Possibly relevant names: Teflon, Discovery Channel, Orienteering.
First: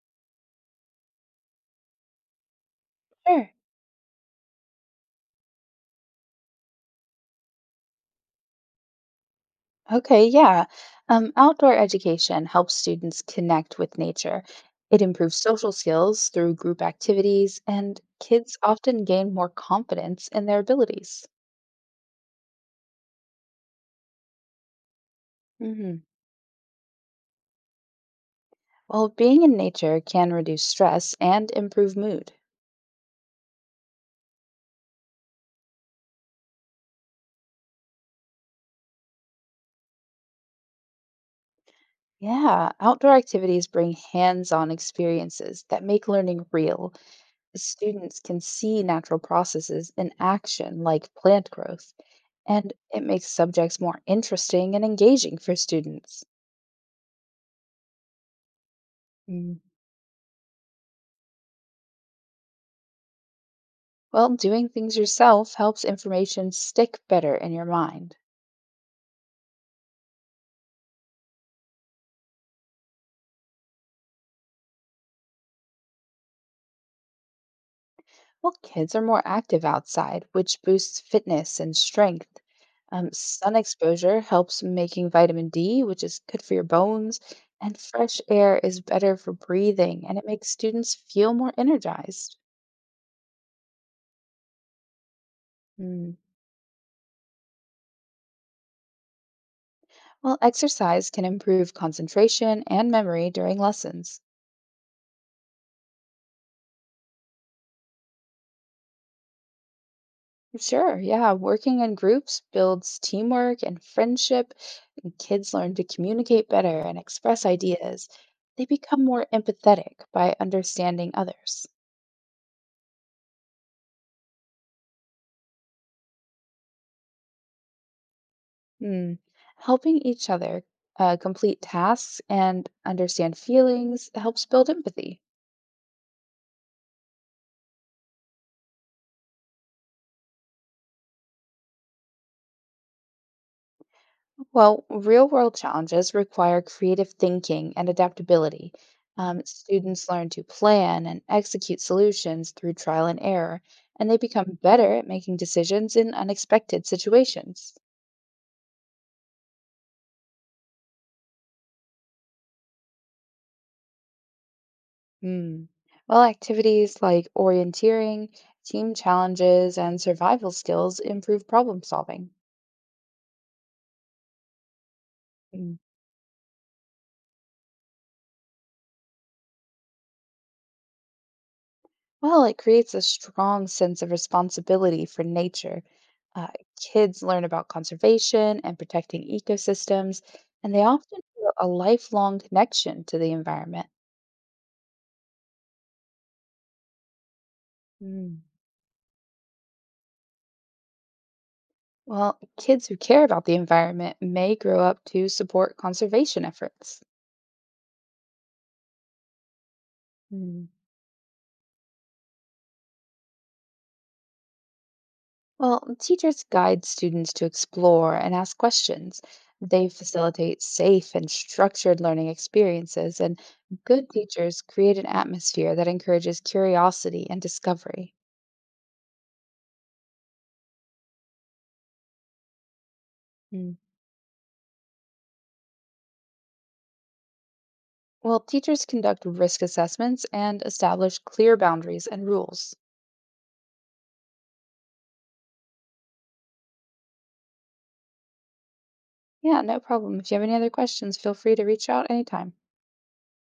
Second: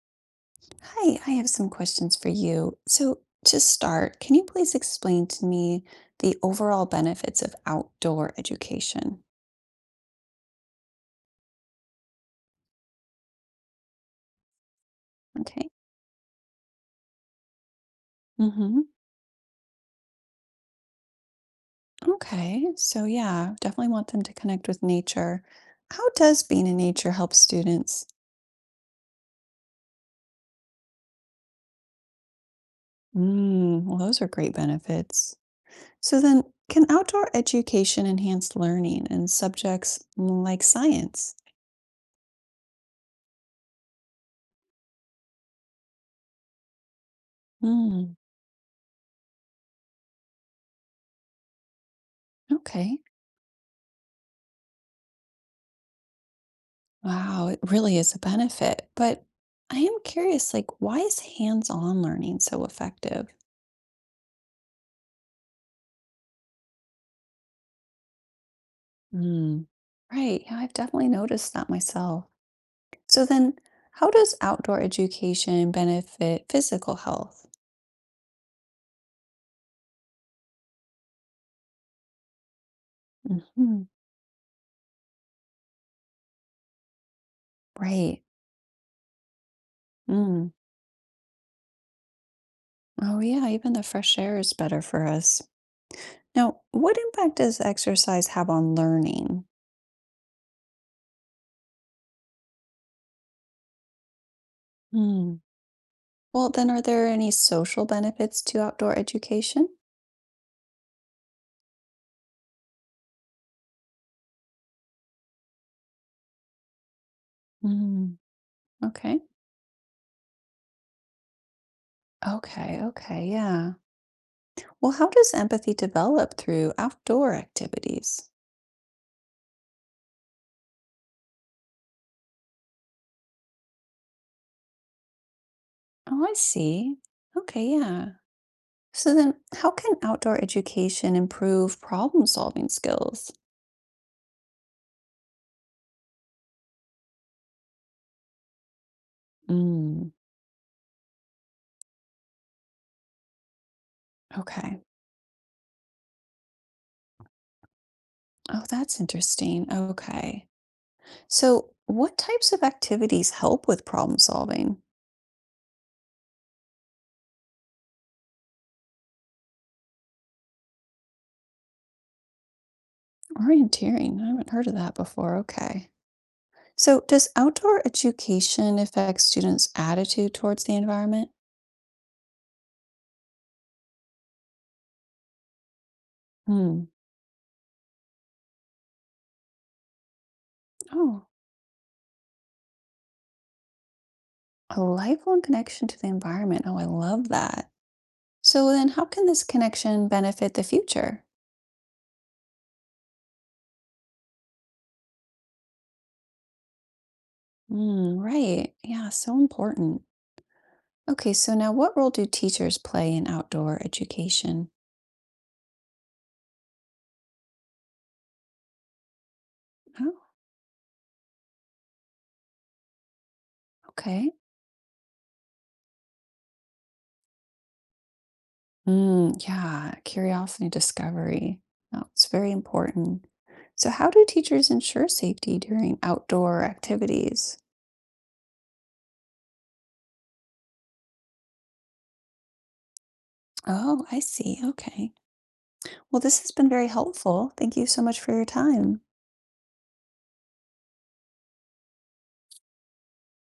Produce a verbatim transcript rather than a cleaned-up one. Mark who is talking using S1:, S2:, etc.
S1: Hi, I have some questions for you. So,
S2: Sure.
S1: to start, can you please explain to me the overall benefits of outdoor education?
S2: Okay, yeah. Um, outdoor education helps students connect with nature. It improves
S1: Okay.
S2: social skills through group activities, and kids
S1: hmm
S2: often gain more confidence in their abilities.
S1: Okay. So, yeah, definitely want them to connect with nature.
S2: Hmm.
S1: How does being in nature help students?
S2: Well, being in nature can reduce stress and improve mood.
S1: Mm, well, those are great benefits. So, then can outdoor education enhance learning in subjects mm, like science?
S2: Yeah, outdoor activities bring hands on experiences that make learning real.
S1: Mm,
S2: Students can see natural processes in action, like plant growth, and
S1: okay.
S2: it makes subjects more interesting and engaging for students.
S1: Wow, it really is a benefit. But
S2: Mm.
S1: I am curious, like, why is hands-on learning so effective?
S2: Well, doing things yourself helps information stick better in your mind.
S1: Mm. Right. Yeah, I've definitely noticed that myself. So then, how does outdoor education benefit physical health?
S2: Well, kids are more active outside, which boosts fitness and strength. Um, sun
S1: hmm
S2: exposure helps making vitamin D, which is good for your bones, and
S1: Right.
S2: fresh air is better for breathing, and it makes
S1: Mm.
S2: students feel more energized.
S1: Oh, yeah, even the fresh air is better for us.
S2: Mm.
S1: Now, what impact does exercise have on learning?
S2: Well, exercise can improve concentration and memory during lessons.
S1: Mm. Well, then, are there any social benefits to outdoor education?
S2: Sure, yeah, working in groups builds teamwork and friendship, and kids learn to communicate better and express ideas.
S1: Mm.
S2: They become
S1: Okay.
S2: more empathetic by understanding others.
S1: Okay, okay, yeah. Well, how does empathy develop through outdoor activities?
S2: Hmm. Helping each other uh, complete tasks and understand feelings helps build empathy.
S1: Oh, I see. Okay, yeah. So then, how can outdoor education improve problem solving skills?
S2: Well, real world challenges require creative thinking and adaptability. Um, students
S1: Mm,
S2: learn to plan and execute solutions through trial and error, and they become
S1: okay.
S2: better at making decisions in unexpected situations.
S1: Oh, that's interesting. Okay. So, what types of activities help with problem solving?
S2: Hmm. Well, activities like orienteering, team challenges, and survival skills improve problem solving.
S1: Orienteering. I haven't heard of that before. Okay. So, does outdoor education affect students' attitude towards the environment?
S2: Well, it creates a strong sense of responsibility for nature. Uh,
S1: Hmm.
S2: Kids learn about conservation and protecting ecosystems, and they often
S1: Oh,
S2: feel a lifelong connection to the environment.
S1: a lifelong connection to the environment. Oh, I love that.
S2: Mm.
S1: So then how can this connection benefit the future?
S2: Well, kids who care about the environment may grow up to support conservation efforts.
S1: Mm, right. Yeah, so important. Okay, so now what role do teachers play in outdoor education?
S2: Well, teachers guide students to explore and ask questions. They
S1: Oh,
S2: facilitate safe and structured learning experiences, and good
S1: okay.
S2: teachers create an atmosphere that encourages curiosity and discovery.
S1: Mm, yeah, curiosity discovery. Oh, it's very important.
S2: Mm.
S1: So how do teachers ensure safety during outdoor activities?
S2: Well, teachers conduct risk assessments and establish clear boundaries and rules.
S1: Oh, I see. Okay. Well, this has been very helpful. Thank you so much for your time.
S2: Yeah, no problem. If you have any other questions, feel free to reach out anytime.